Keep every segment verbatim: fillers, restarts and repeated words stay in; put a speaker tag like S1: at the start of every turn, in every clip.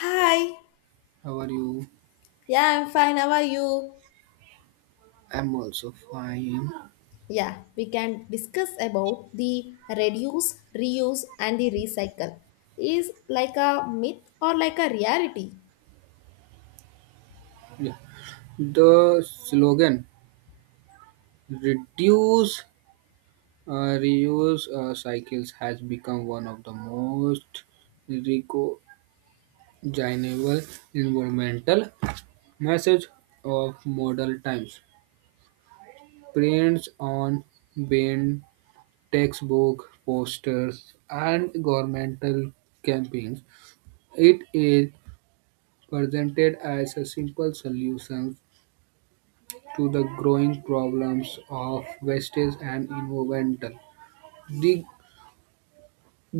S1: Hi.
S2: How are you?
S1: Yeah, I'm fine. How are you?
S2: I'm also fine.
S1: Yeah, we can discuss about the reduce, reuse, and the recycle. Is like a myth or like a reality?
S2: Yeah. The slogan reduce, uh, reuse uh, cycles has become one of the most recognizable environmental message of modern times. Prints on bin, textbook, posters, and governmental campaigns. It is presented as a simple solution to the growing problems of wastage and environmental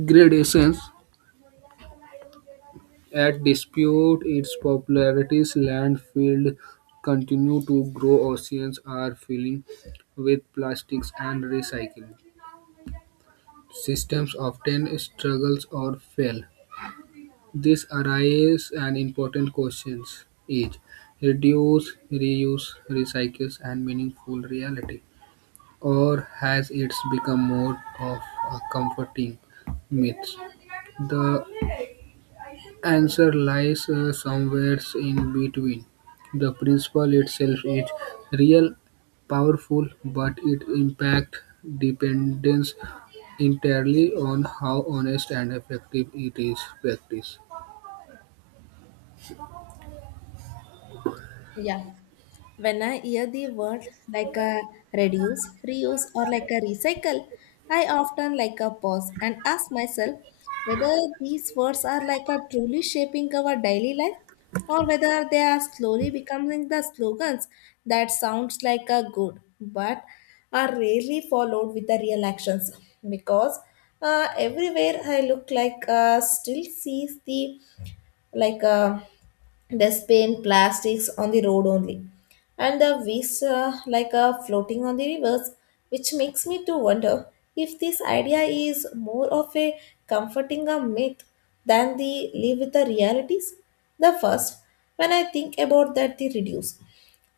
S2: degradation. At dispute its popularity, landfills continue to grow. Oceans are filling with plastics and recycling. Systems often struggles or fail. This arises an important question is reduce, reuse, recycle, and meaningful reality. Or has it become more of a comforting myth? The answer lies uh, somewhere in between. The principle itself is real, powerful, but its impact depends entirely on how honest and effective it is practiced.
S1: Yeah. When I hear the word like a reduce, reuse, or like a recycle, I often like a pause and ask myself whether these words are like a truly shaping our daily life, or whether they are slowly becoming the slogans that sounds like a good but are rarely followed with the real actions, because uh, everywhere I look like uh, still sees the like uh, they spin plastics on the road only, and the waves uh, like uh, floating on the rivers, which makes me to wonder if this idea is more of a comforting a myth than the live with the realities. The first, when I think about that the reduce,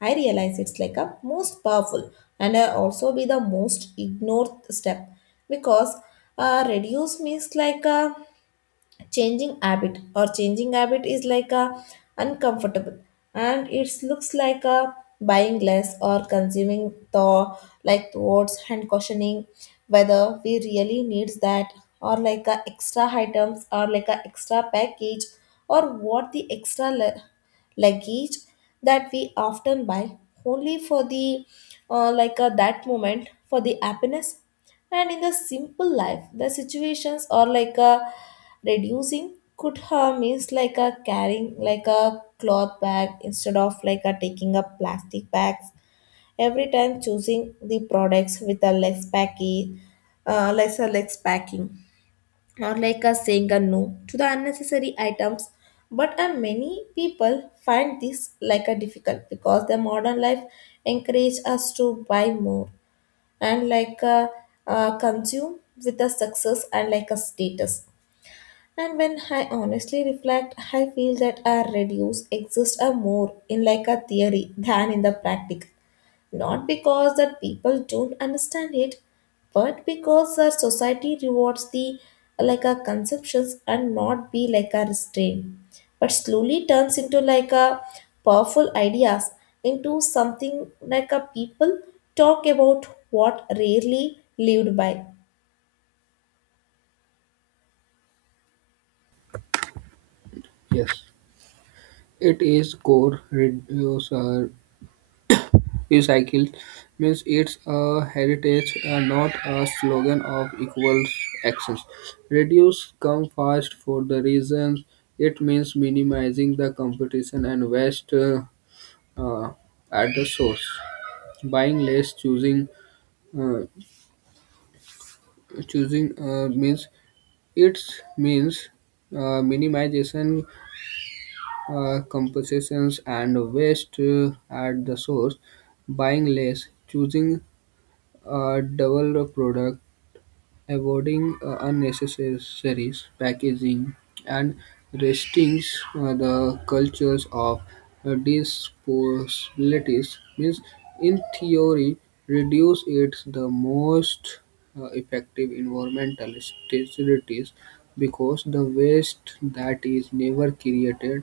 S1: I realize it's like a most powerful and I also be the most ignored step, because uh, reduce means like a changing habit or changing habit is like a uncomfortable, and it looks like a buying less or consuming the like thoughts and questioning whether we really needs that or like a extra items or like a extra package or what the extra le- luggage that we often buy only for the uh, like uh, that moment for the happiness. And in the simple life the situations are like a reducing could harm means like a carrying like a cloth bag instead of like a taking a plastic bags every time, choosing the products with a less packy, uh, lesser less packing, or like a saying a no to the unnecessary items. But uh, many people find this like a difficult because the modern life encourage us to buy more and like uh, uh, consume with a success and like a status. And when I honestly reflect I feel that a reduce exists a more in like a theory than in the practice, not because that people don't understand it, but because our society rewards the like our conceptions and not be like a restraint, but slowly turns into like a powerful ideas into something like a people talk about what rarely lived by.
S2: Yes, it is core reducer recycled means it's a heritage, uh, not a slogan of equal actions. Reduce come fast for the reasons it means minimizing the competition and waste uh, uh, at the source. Buying less, choosing uh, choosing uh, means it means uh, minimization uh, compensations and waste uh, at the source buying less choosing a double product. Avoiding uh, unnecessary packaging and restricting uh, the cultures of uh, disposabilities means, in theory, reduce it's the most uh, effective environmental strategies because the waste that is never created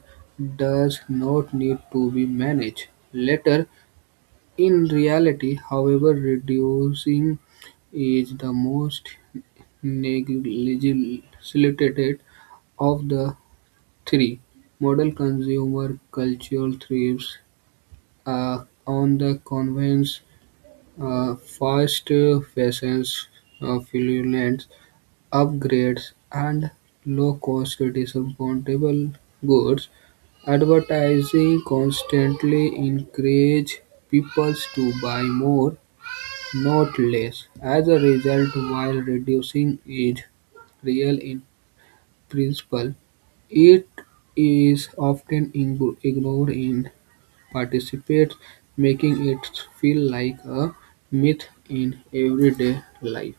S2: does not need to be managed later. In reality, however, reducing is the most Legislated of the three, modern consumer culture thrives uh, on the convenience, uh, fast fashions, uh, fraudulent upgrades, and low-cost disposable goods. Advertising constantly encourages people to buy more, not less. As a result, while reducing its real principle, it is often ing- ignored in participants, making it feel like a myth in everyday life.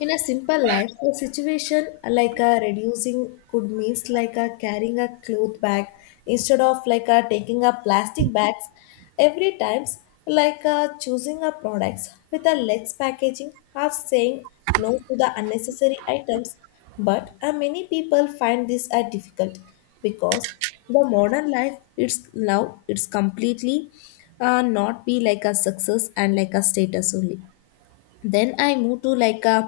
S1: In a simple life, a situation like a reducing could means like a carrying a cloth bag instead of like a taking a plastic bags every times, like a choosing a products with a less packaging or saying no to the unnecessary items. But uh, many people find this a difficult because the modern life it's now it's completely uh, not be like a success and like a status only. Then I move to like a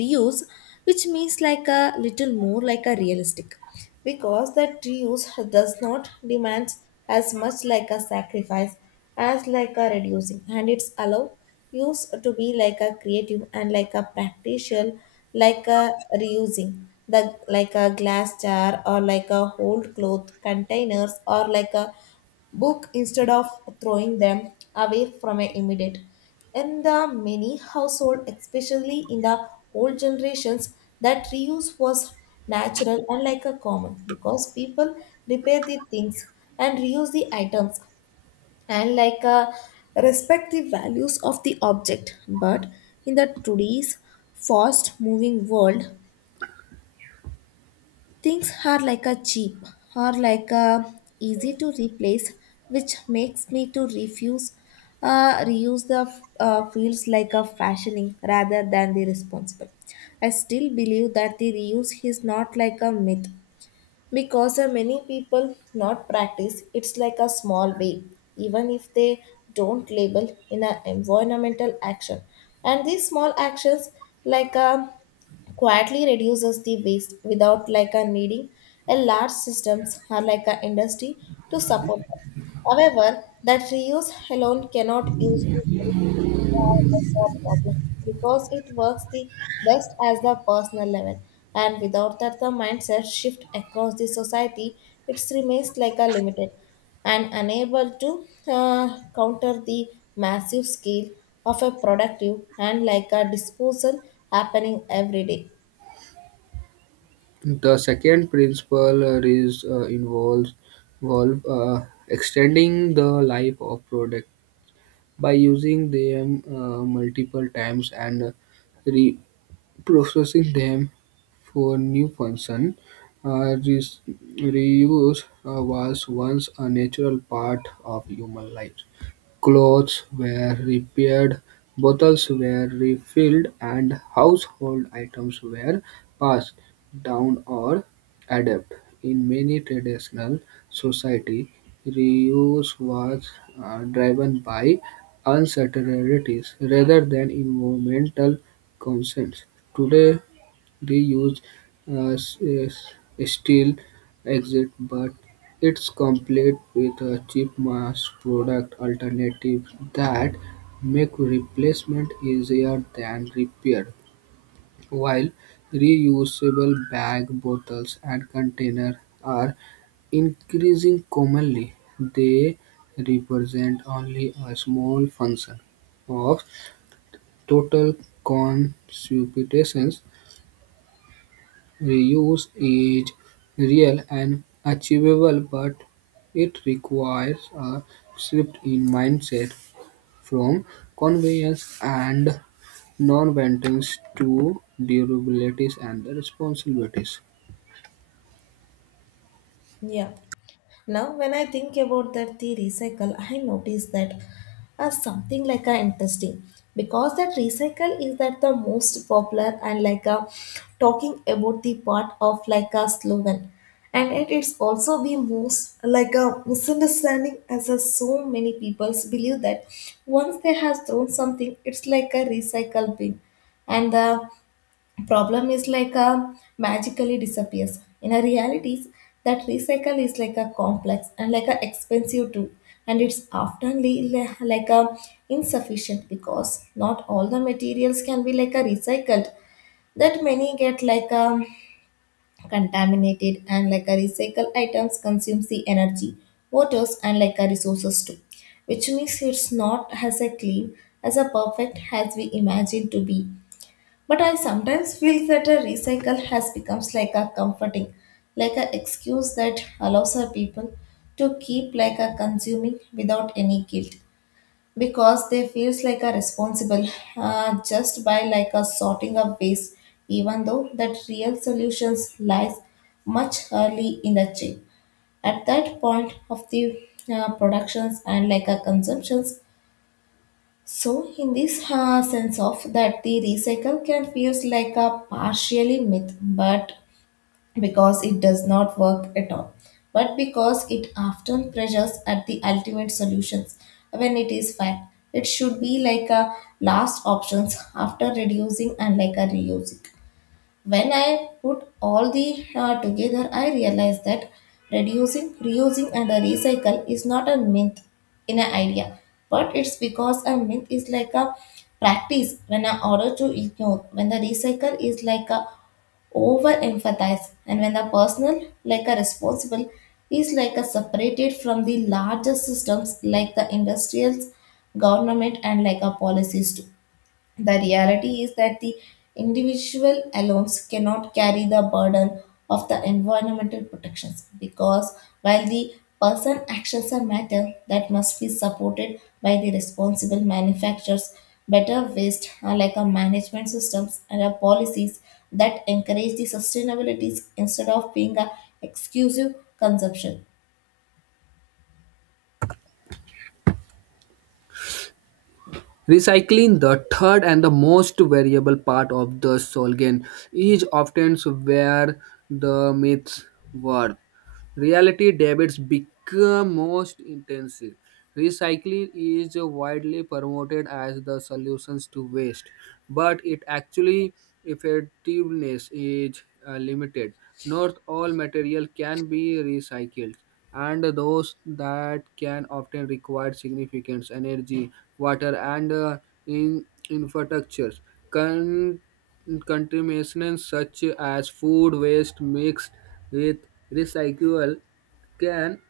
S1: reuse, which means like a little more like a realistic, because that reuse does not demand as much like a sacrifice as like a reducing, and it's allow use to be like a creative and like a practical, like a reusing the like a glass jar or like a old cloth containers or like a book instead of throwing them away from a immediate. In the many household, especially in the old generations, that reuse was natural and like a common because people repair the things and reuse the items and like a respect the values of the object. But in the today's fast moving world, things are like a cheap or like a easy to replace, which makes me to refuse uh, reuse the uh, fields like a fashioning rather than the responsible. I still believe that the reuse is not like a myth because uh, many people not practice it's like a small way, even if they don't label in an environmental action, and these small actions like a quietly reduces the waste without like a needing a large systems or like a industry to support them. However, that reuse alone cannot use the waste uh, for problem, because it works the best as the personal level, and without that the mindset shift across the society it remains like a limited and unable to uh, counter the massive scale of a productive and like a disposal happening every day.
S2: The second principle uh, is uh, involves involve, uh, extending the life of product by using them uh, multiple times and re- processing them for new function. Uh, re- Reuse uh, was once a natural part of human life. Clothes were repaired, bottles were refilled, and household items were passed down or adapted. In many traditional societies, reuse was uh, driven by uncertainties rather than environmental concerns. Today, they used a s- a s- steel exit, but it's complete with a cheap mass product alternative that make replacement easier than repair. While reusable bag bottles and container are increasing commonly, they represent only a small function of total consumption. Reuse is real and achievable, but it requires a shift in mindset from convenience and non-maintenance to durability and responsibilities.
S1: Yeah. Now, when I think about that the recycle, I notice that as something like a interesting, because that recycle is that the most popular and like a talking about the part of like a slogan, and it is also the most like a misunderstanding as a, so many people believe that once they have thrown something it's like a recycle bin and the problem is like a magically disappears. In a realities, that recycle is like a complex and like a expensive too, and it's often le- like a insufficient because not all the materials can be like a recycled, that many get like a contaminated, and like a recycle items consumes the energy, waters and like a resources too, which means it's not as a clean as a perfect as we imagine to be. But I sometimes feel that a recycle has becomes like a comforting, like a excuse that allows our people to keep like a consuming without any guilt, because they feels like a responsible uh, just by like a sorting of waste, even though that real solutions lies much early in the chain at that point of the uh, productions and like a consumptions. So, in this uh, sense of that, the recycle can feels like a partially myth, but because it does not work at all, but because it often pressures at the ultimate solutions when it is fact. It should be like a last options after reducing and like a reusing. When I put all the uh, together I realized that reducing, reusing and a recycle is not a myth in an idea, but it's because a myth is like a practice when an order to ignore, when the recycle is like a over emphasize, and when the personal like a responsible is like a separated from the larger systems like the industrials, government and like a policies too. The reality is that the individual alone cannot carry the burden of the environmental protections, because while the person actions are matter that must be supported by the responsible manufacturers, better waste uh, like a management systems and a policies that encourage the sustainabilities instead of being a exclusive consumption.
S2: Recycling, the third and the most variable part of the Solgen, is often where the myths were. Reality debits become most intensive. Recycling is widely promoted as the solutions to waste, but it actually effectiveness is uh, limited. Not all material can be recycled, and those that can often require significant energy, water, and uh, in infrastructures. Contamination such as food waste mixed with recyclable can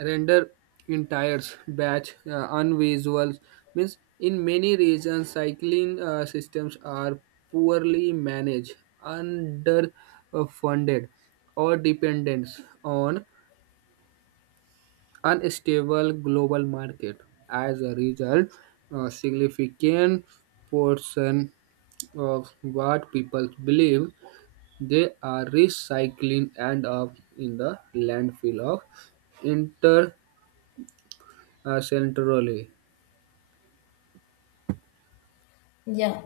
S2: render entire batch uh, unusable. Means in many regions, cycling uh, systems are poorly managed, underfunded, or dependent on unstable global market. As a result, a significant portion of what people believe they are recycling and up in the landfill of intercentrally.
S1: Yeah.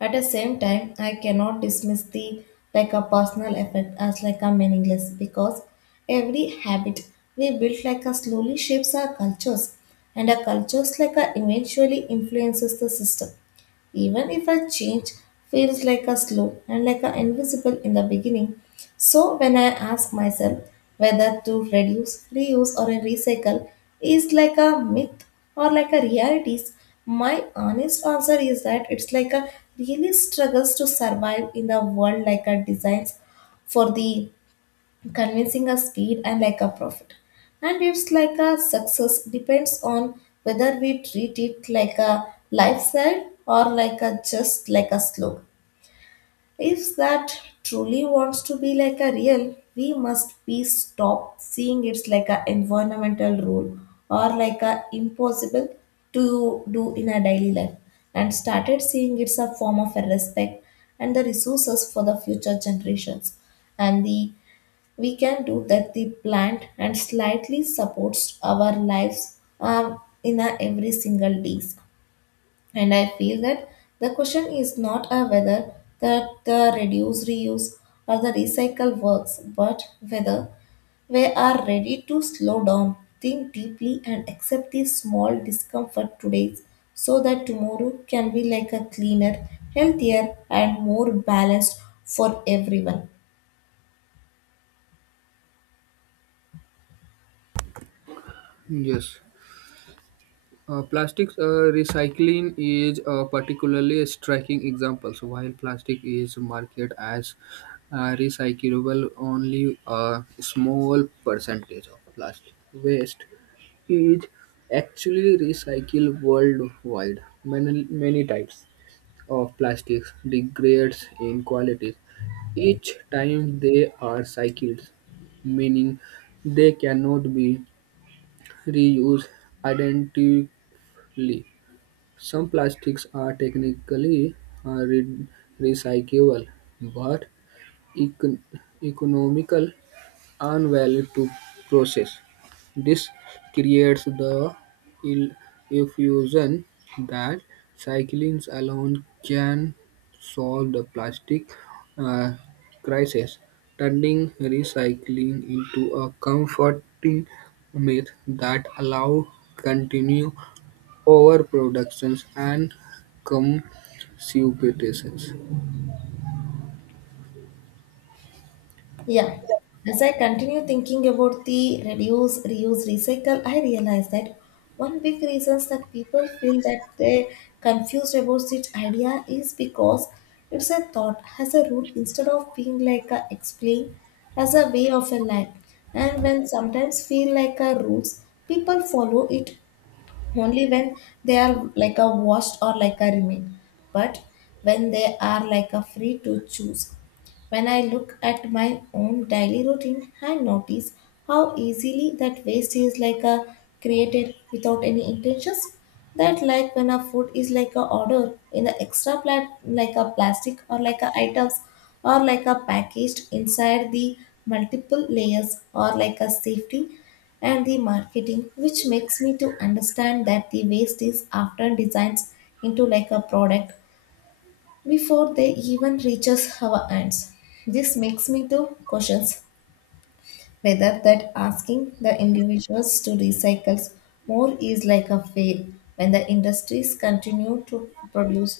S1: At the same time, I cannot dismiss the like a personal effect as like a meaningless, because every habit we build like a slowly shapes our cultures, and our cultures like a eventually influences the system, even if a change feels like a slow and like a invisible in the beginning. So when I ask myself whether to reduce, reuse, or recycle is like a myth or like a realities, my honest answer is that it's like a really struggles to survive in the world like a designs for the convincing a speed and like a profit, and it's like a success depends on whether we treat it like a lifestyle or like a just like a slogan. If that truly wants to be like a real, we must be stop seeing it's like a environmental rule or like a impossible to do in a daily life, and started seeing it's a form of a respect and the resources for the future generations, and the we can do that the plant and slightly supports our lives um, in a every single days. And I feel that the question is not a whether that the reduce, reuse or the recycle works, but whether we are ready to slow down, think deeply and accept the small discomfort today, so that tomorrow can be like a cleaner, healthier and more balanced for everyone.
S2: Yes. Uh, plastics uh, recycling is a particularly striking example. So while plastic is marketed as uh, recyclable, only a small percentage of plastic waste is actually recycled worldwide. Many, many types of plastics degrades in quality each time they are cycled, meaning they cannot be reused identically. Some plastics are technically uh, re- recyclable but econ- economical and value to process. This creates the ill illusion that cyclines alone can solve the plastic uh, crisis, turning recycling into a comforting myth that allows continued overproductions and consumptions.
S1: Yeah. As I continue thinking about the reduce, reuse, recycle, I realize that one big reason that people feel that they confused about this idea is because it's a thought as a rule instead of being like a explain as a way of a life. And when sometimes feel like a rules, people follow it only when they are like a washed or like a remain. But when they are like a free to choose, when I look at my own daily routine, I notice how easily that waste is like a created without any intentions. That like when a food is like a order in the extra plat like a plastic or like a items or like a packaged inside the multiple layers or like a safety and the marketing, which makes me to understand that the waste is often designed into like a product before they even reaches our hands. This makes me to question whether that asking the individuals to recycle more is like a fail when the industries continue to produce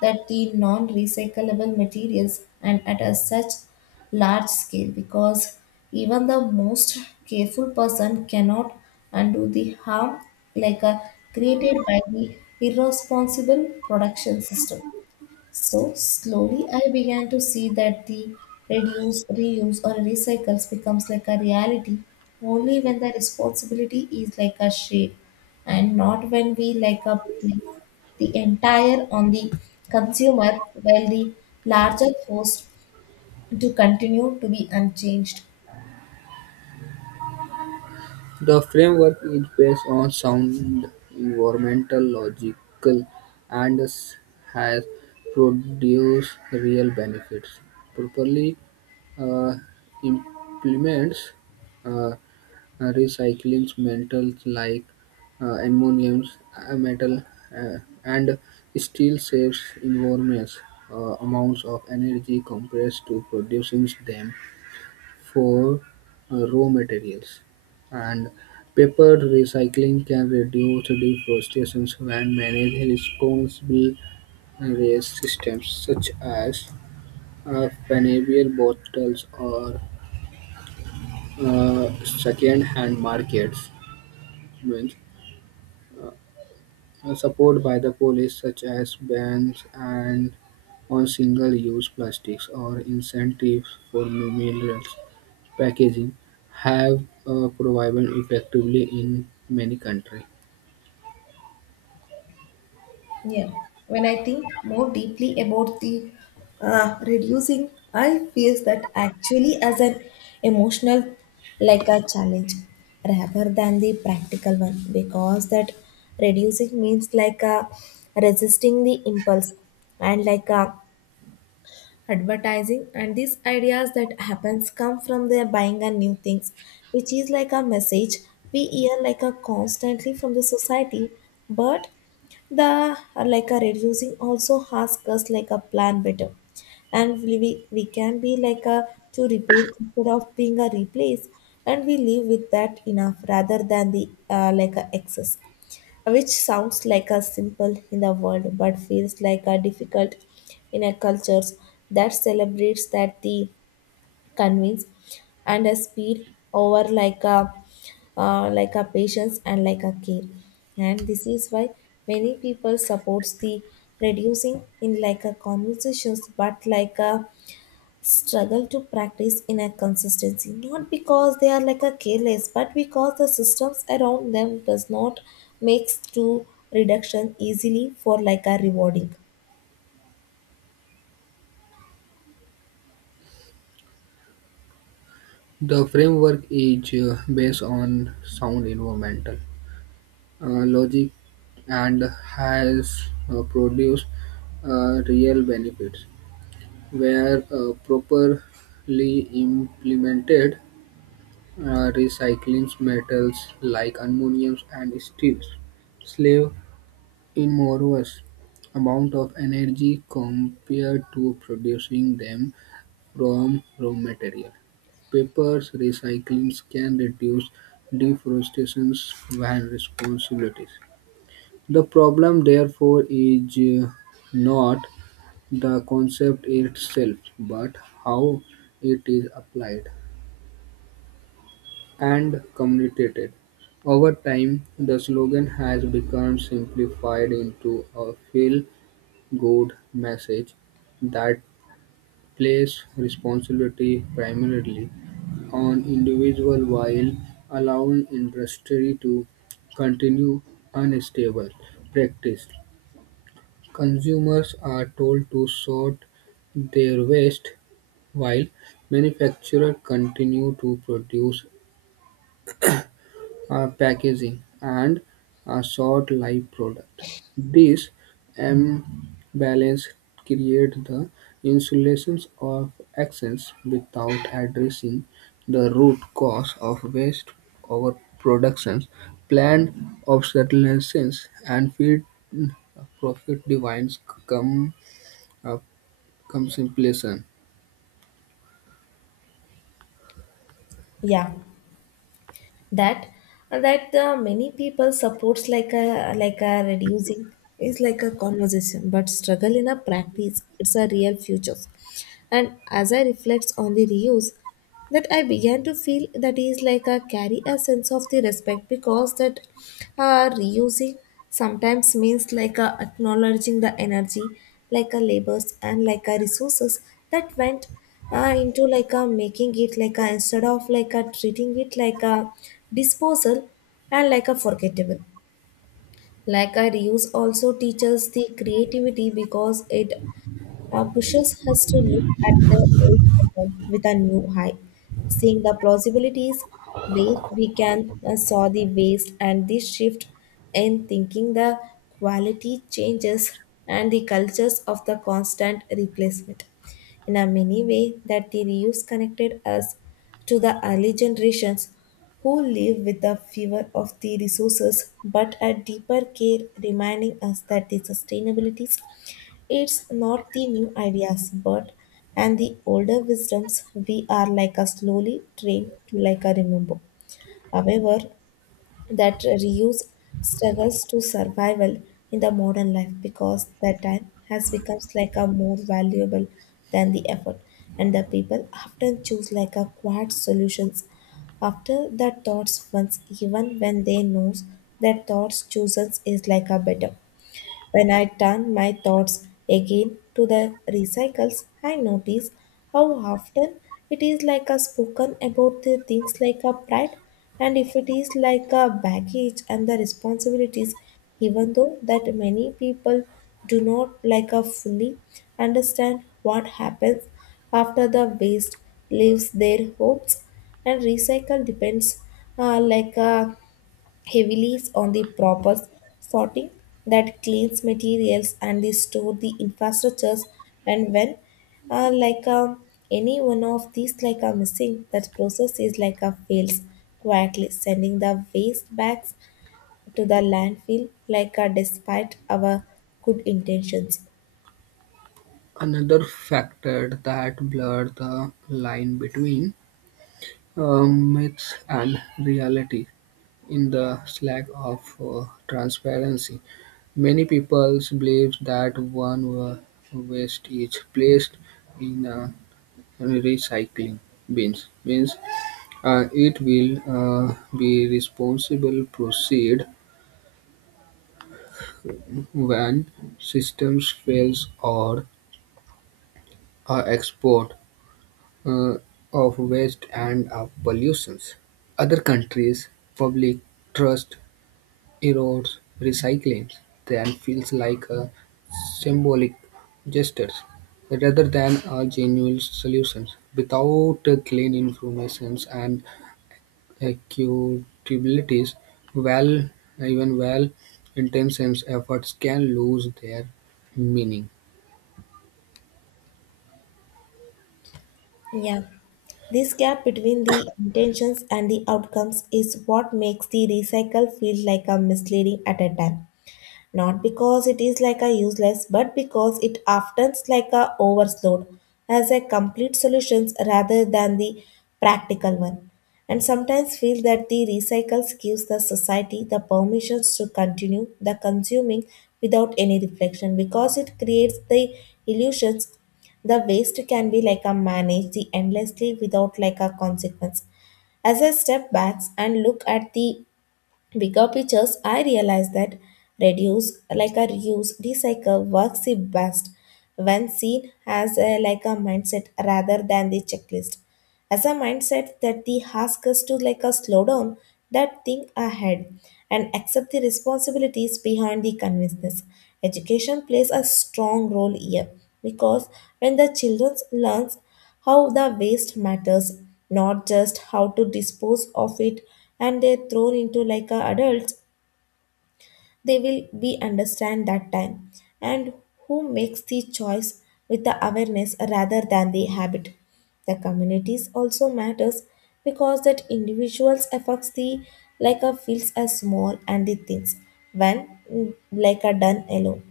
S1: that the non-recyclable materials and at a such large scale, because even the most careful person cannot undo the harm like a created by the irresponsible production system. So slowly I began to see that the reduce, reuse or recycles becomes like a reality only when the responsibility is like a shared and not when we like a place the entire on the consumer while the larger forced to continue to be unchanged.
S2: The framework is based on sound environmental logical, and has produced real benefits. Properly uh, implements uh, recycling metals like uh, ammonium, uh, metal, uh, and steel saves enormous uh, amounts of energy compressed to producing them for uh, raw materials. And paper recycling can reduce deforestation when managed responsible waste systems such as uh, panel bottles or uh, second-hand markets. Means, uh, uh, support by the police such as bans and on single-use plastics or incentives for minerals packaging have uh, proven effectively in many countries.
S1: Yeah, when I think more deeply about the uh, reducing, I feels that actually as an emotional, like a challenge, rather than the practical one, because that reducing means like a resisting the impulse and like a advertising and these ideas that happens come from their buying and new things, which is like a message we hear like a constantly from the society. But the like a reducing also ask us like a plan better and we, we we can be like a to repair instead of being a replace, and we live with that enough rather than the uh, like a excess, which sounds like a simple in the world but feels like a difficult in a cultures that celebrates that the convince and a speed over like a uh, like a patience and like a care. And this is why many people supports the reducing in like a conversations but like a struggle to practice inner consistency, not because they are like a careless but because the systems around them does not makes to reduction easily for like a rewarding.
S2: The framework is uh, based on sound environmental uh, logic and has uh, produced uh, real benefits where uh, properly implemented uh, recycling metals like aluminum and steel slave enormous amount of energy compared to producing them from raw material. Paper's recycling can reduce deforestation and responsibilities. The problem, therefore, is uh, not the concept itself, but how it is applied and communicated. Over time, the slogan has become simplified into a feel good message that place responsibility primarily on individuals while allowing industry to continue unstable practice. Consumers are told to sort their waste while manufacturers continue to produce uh, packaging, and a short life product. This imbalance creates the insulations of excess without addressing the root cause of waste overproduction, planned obsolescence, and feed profit divines come uh, contemplation.
S1: Yeah, that uh, that the many people supports like a like a reducing is like a conversation but struggle in a practice, it's a real futures. And as I reflect on the reuse, that I began to feel that is like a carry a sense of the respect, because that uh, reusing sometimes means like a acknowledging the energy, like a labors and like a resources that went uh, into like a making it, like a instead of like a treating it like a disposal and like a forgettable. Like a reuse also teaches the creativity because it uh, Bushes has to look at the old title with a new eye, seeing the plausibilities where we can uh, saw the waste and the shift in thinking the quality changes and the cultures of the constant replacement. In a many way that the reuse connected us to the early generations who live with the fever of the resources, but a deeper care reminding us that the sustainabilities. It's not the new ideas, but and the older wisdoms we are like a slowly trained to like a remember. However, that reuse struggles to survival in the modern life because that time has become like a more valuable than the effort, and the people often choose like a quiet solutions after the thoughts once, even when they knows that thoughts chooses is like a better. When I turn my thoughts again to the recycles, I notice how often it is like a spoken about the things like a pride, and if it is like a baggage and the responsibilities, even though that many people do not like a fully understand what happens after the waste leaves their homes. And recycle depends uh, like a heavily on the proper sorting that cleans materials and they store the infrastructures. And when uh, like uh, any one of these like are missing, that process is like a fails, quietly sending the waste bags to the landfill like uh, despite our good intentions.
S2: Another factor that blur the line between um, myths and reality. In the slack of uh, transparency, many people believe that one wa- waste is placed in uh, recycling bins. Means uh, it will uh, be responsible proceed when systems fails or uh, export uh, of waste and uh, pollutions. Other countries' public trust Erodes recycling then feels like a symbolic gesture, rather than a genuine solution. Without the clean informations and accountabilities, well, even well-intentioned efforts can lose their meaning.
S1: Yeah, this gap between the intentions and the outcomes is what makes the recycle feel like a misleading at a time, not because it is like a useless but because it often is like a overload as a complete solutions rather than the practical one. And sometimes feel that the recycles gives the society the permissions to continue the consuming without any reflection, because it creates the illusions the waste can be like a managed the endlessly without like a consequence. As I step back and look at the bigger pictures, I realize that reduce, like a reuse, recycle works the best when seen as a, like a mindset rather than the checklist. As a mindset that the ask us to like a slow down, that think ahead, and accept the responsibilities behind the convinceness. Education plays a strong role here, because when the children learns how the waste matters, not just how to dispose of it, and they're thrown into like a adults, they will be understand that time and who makes the choice with the awareness rather than the habit. The communities also matters because that individuals affects the like a feels as small and the things when mm, like a done alone.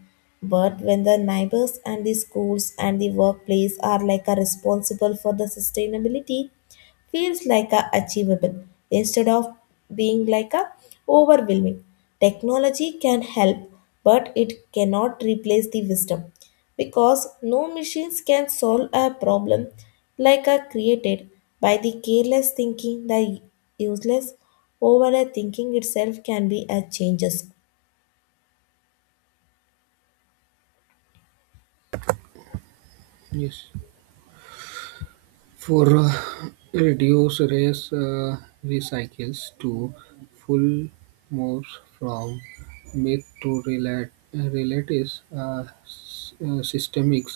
S1: But when the neighbors and the schools and the workplace are like a responsible for the sustainability, feels like a achievable instead of being like a overwhelming. Technology can help, but it cannot replace the wisdom, because no machines can solve a problem like a created by the careless thinking the useless over a thinking itself can be a changes.
S2: Yes. For uh, reduce race uh, recycles to full moves from myth to relat- realities uh, s- uh, systemic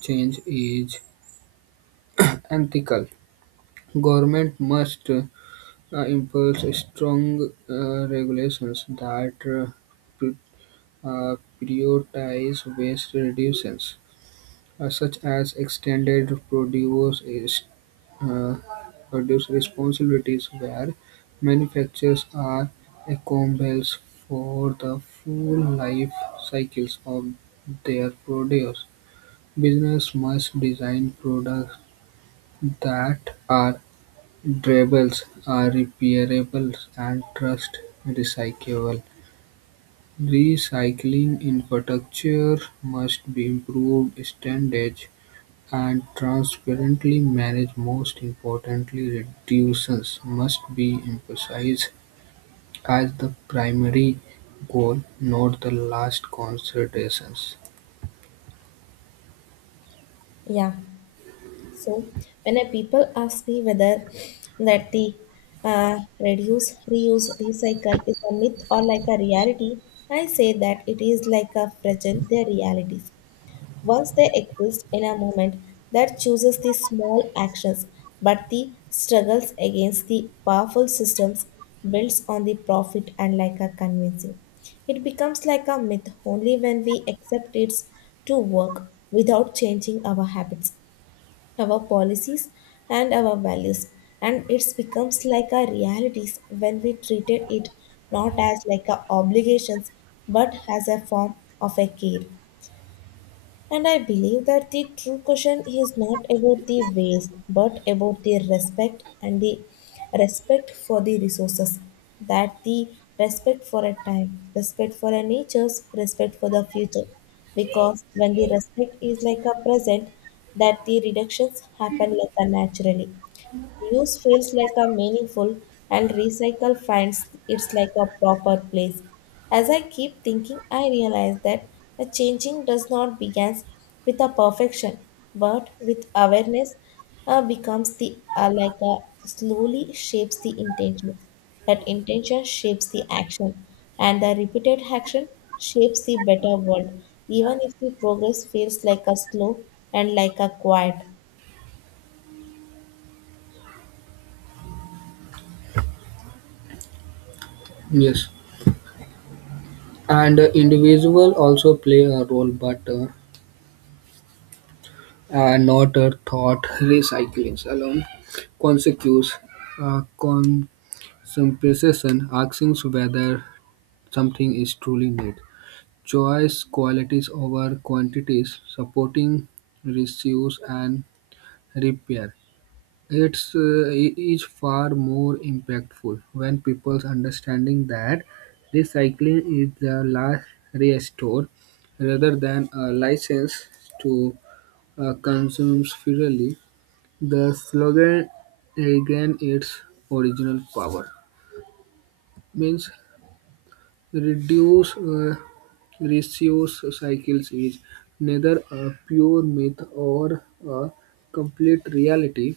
S2: change is unethical. Government must uh, impose strong uh, regulations that uh, pri- uh, prioritize waste reductions uh, such as extended produce is uh, produce responsibilities where manufacturers are accountable for the full life cycles of their produce. Business must design products that are durable, are repairable, and trust recyclable. Recycling infrastructure must be improved. Standards and transparently managed most importantly reductions must be emphasized as the primary goal, not the last considerations.
S1: Yeah. So, when a people ask me whether that the uh, reduce, reuse, recycle is a myth or like a reality, I say that it is like a fragile their realities. Once they exist in a moment that chooses the small actions, but the struggles against the powerful systems builds on the profit and like a convincing. It becomes like a myth only when we accept it to work without changing our habits, our policies, and our values. And it becomes like a realities when we treated it not as like a obligations but as a form of a care. And I believe that the true question is not about the waste, but about the respect and the respect for the resources. That the respect for a time, respect for a nature's, respect for the future. Because when the respect is like a present, that the reductions happen like a naturally. Reuse feels like a meaningful and recycle finds it's like a proper place. As I keep thinking, I realize that a changing does not begins with a perfection, but with awareness uh, becomes the uh, like a slowly shapes the intention. That intention shapes the action, and the repeated action shapes the better world. Even if the progress feels like a slow and like a quiet.
S2: Yes, and uh, individual also play a role, but uh, uh, not a thought recycling alone. Consequence, uh, consumption, asking whether something is truly needed. Choice qualities over quantities, supporting reuse and repair. It's uh, i- is far more impactful when people's understanding that recycling is the last restore rather than a license to uh, consume freely. The slogan regain its original power means Reduce uh, reuse cycles is neither a pure myth or a complete reality.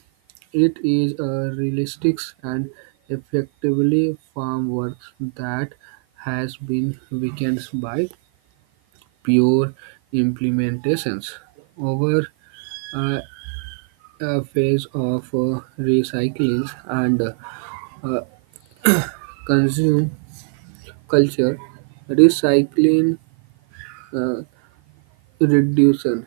S2: It is a realistic and effectively farm work that has been weakened by pure implementations over a, a phase of uh, recycling and uh, uh, consume culture. Recycling uh, reduction.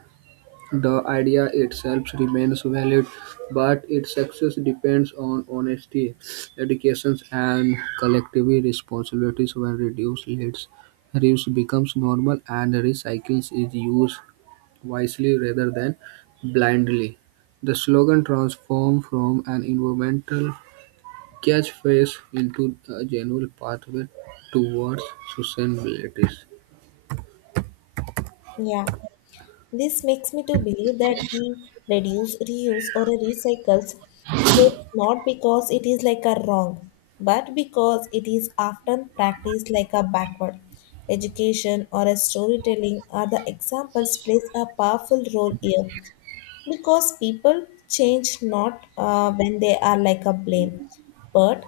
S2: The idea itself remains valid, but its success depends on honesty, education, and collective responsibilities. When reduced leads, reuse becomes normal and recycling is used wisely rather than blindly. The slogan transformed from an environmental catchphrase into a genuine pathway towards sustainability.
S1: Yeah. This makes me to believe that the reduce, reuse, or recycles is not because it is like a wrong, but because it is often practiced like a backward. Education or a storytelling are the examples plays a powerful role here, because people change not uh, when they are like a blame, but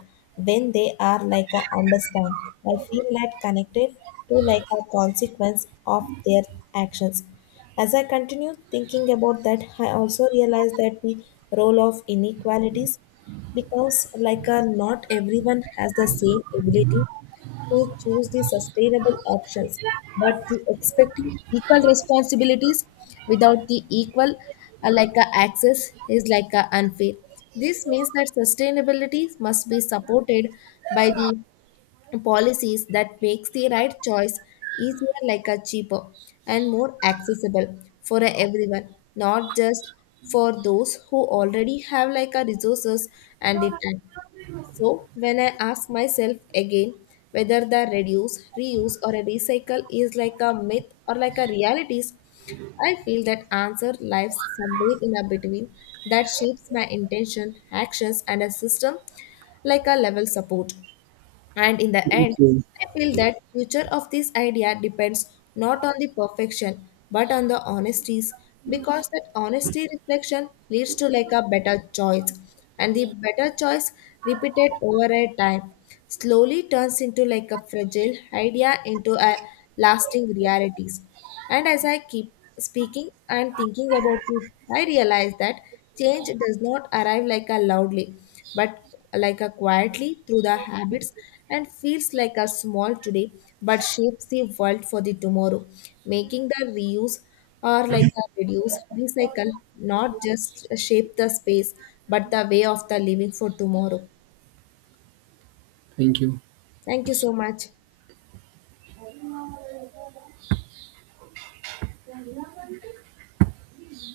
S1: when they are like a understand, I feel like connected to like a consequence of their actions. As I continue thinking about that, I also realize that the role of inequalities, because like a, not everyone has the same ability to choose the sustainable options, but the expecting equal responsibilities without the equal uh, like a access is like a unfair. This means that sustainability must be supported by the policies that makes the right choice easier, like a cheaper and more accessible for a everyone, not just for those who already have like a resources and the time. So, when I ask myself again whether the reduce, reuse, or a recycle is like a myth or like a realities, I feel that answer lies somewhere in a between, that shapes my intention, actions, and a system like a level support. And in the end,
S2: Thank you.
S1: I feel that future of this idea depends not on the perfection but on the honesties, because that honesty reflection leads to like a better choice, and the better choice repeated over a time slowly turns into like a fragile idea into a lasting realities. And as I keep speaking and thinking about it, I realize that change does not arrive like a loudly, but like a quietly through the habits, and feels like a small today but shapes the world for the tomorrow, making the reuse or like a reduce recycle not just shape the space but the way of the living for tomorrow.
S2: Thank you.
S1: Thank you so much.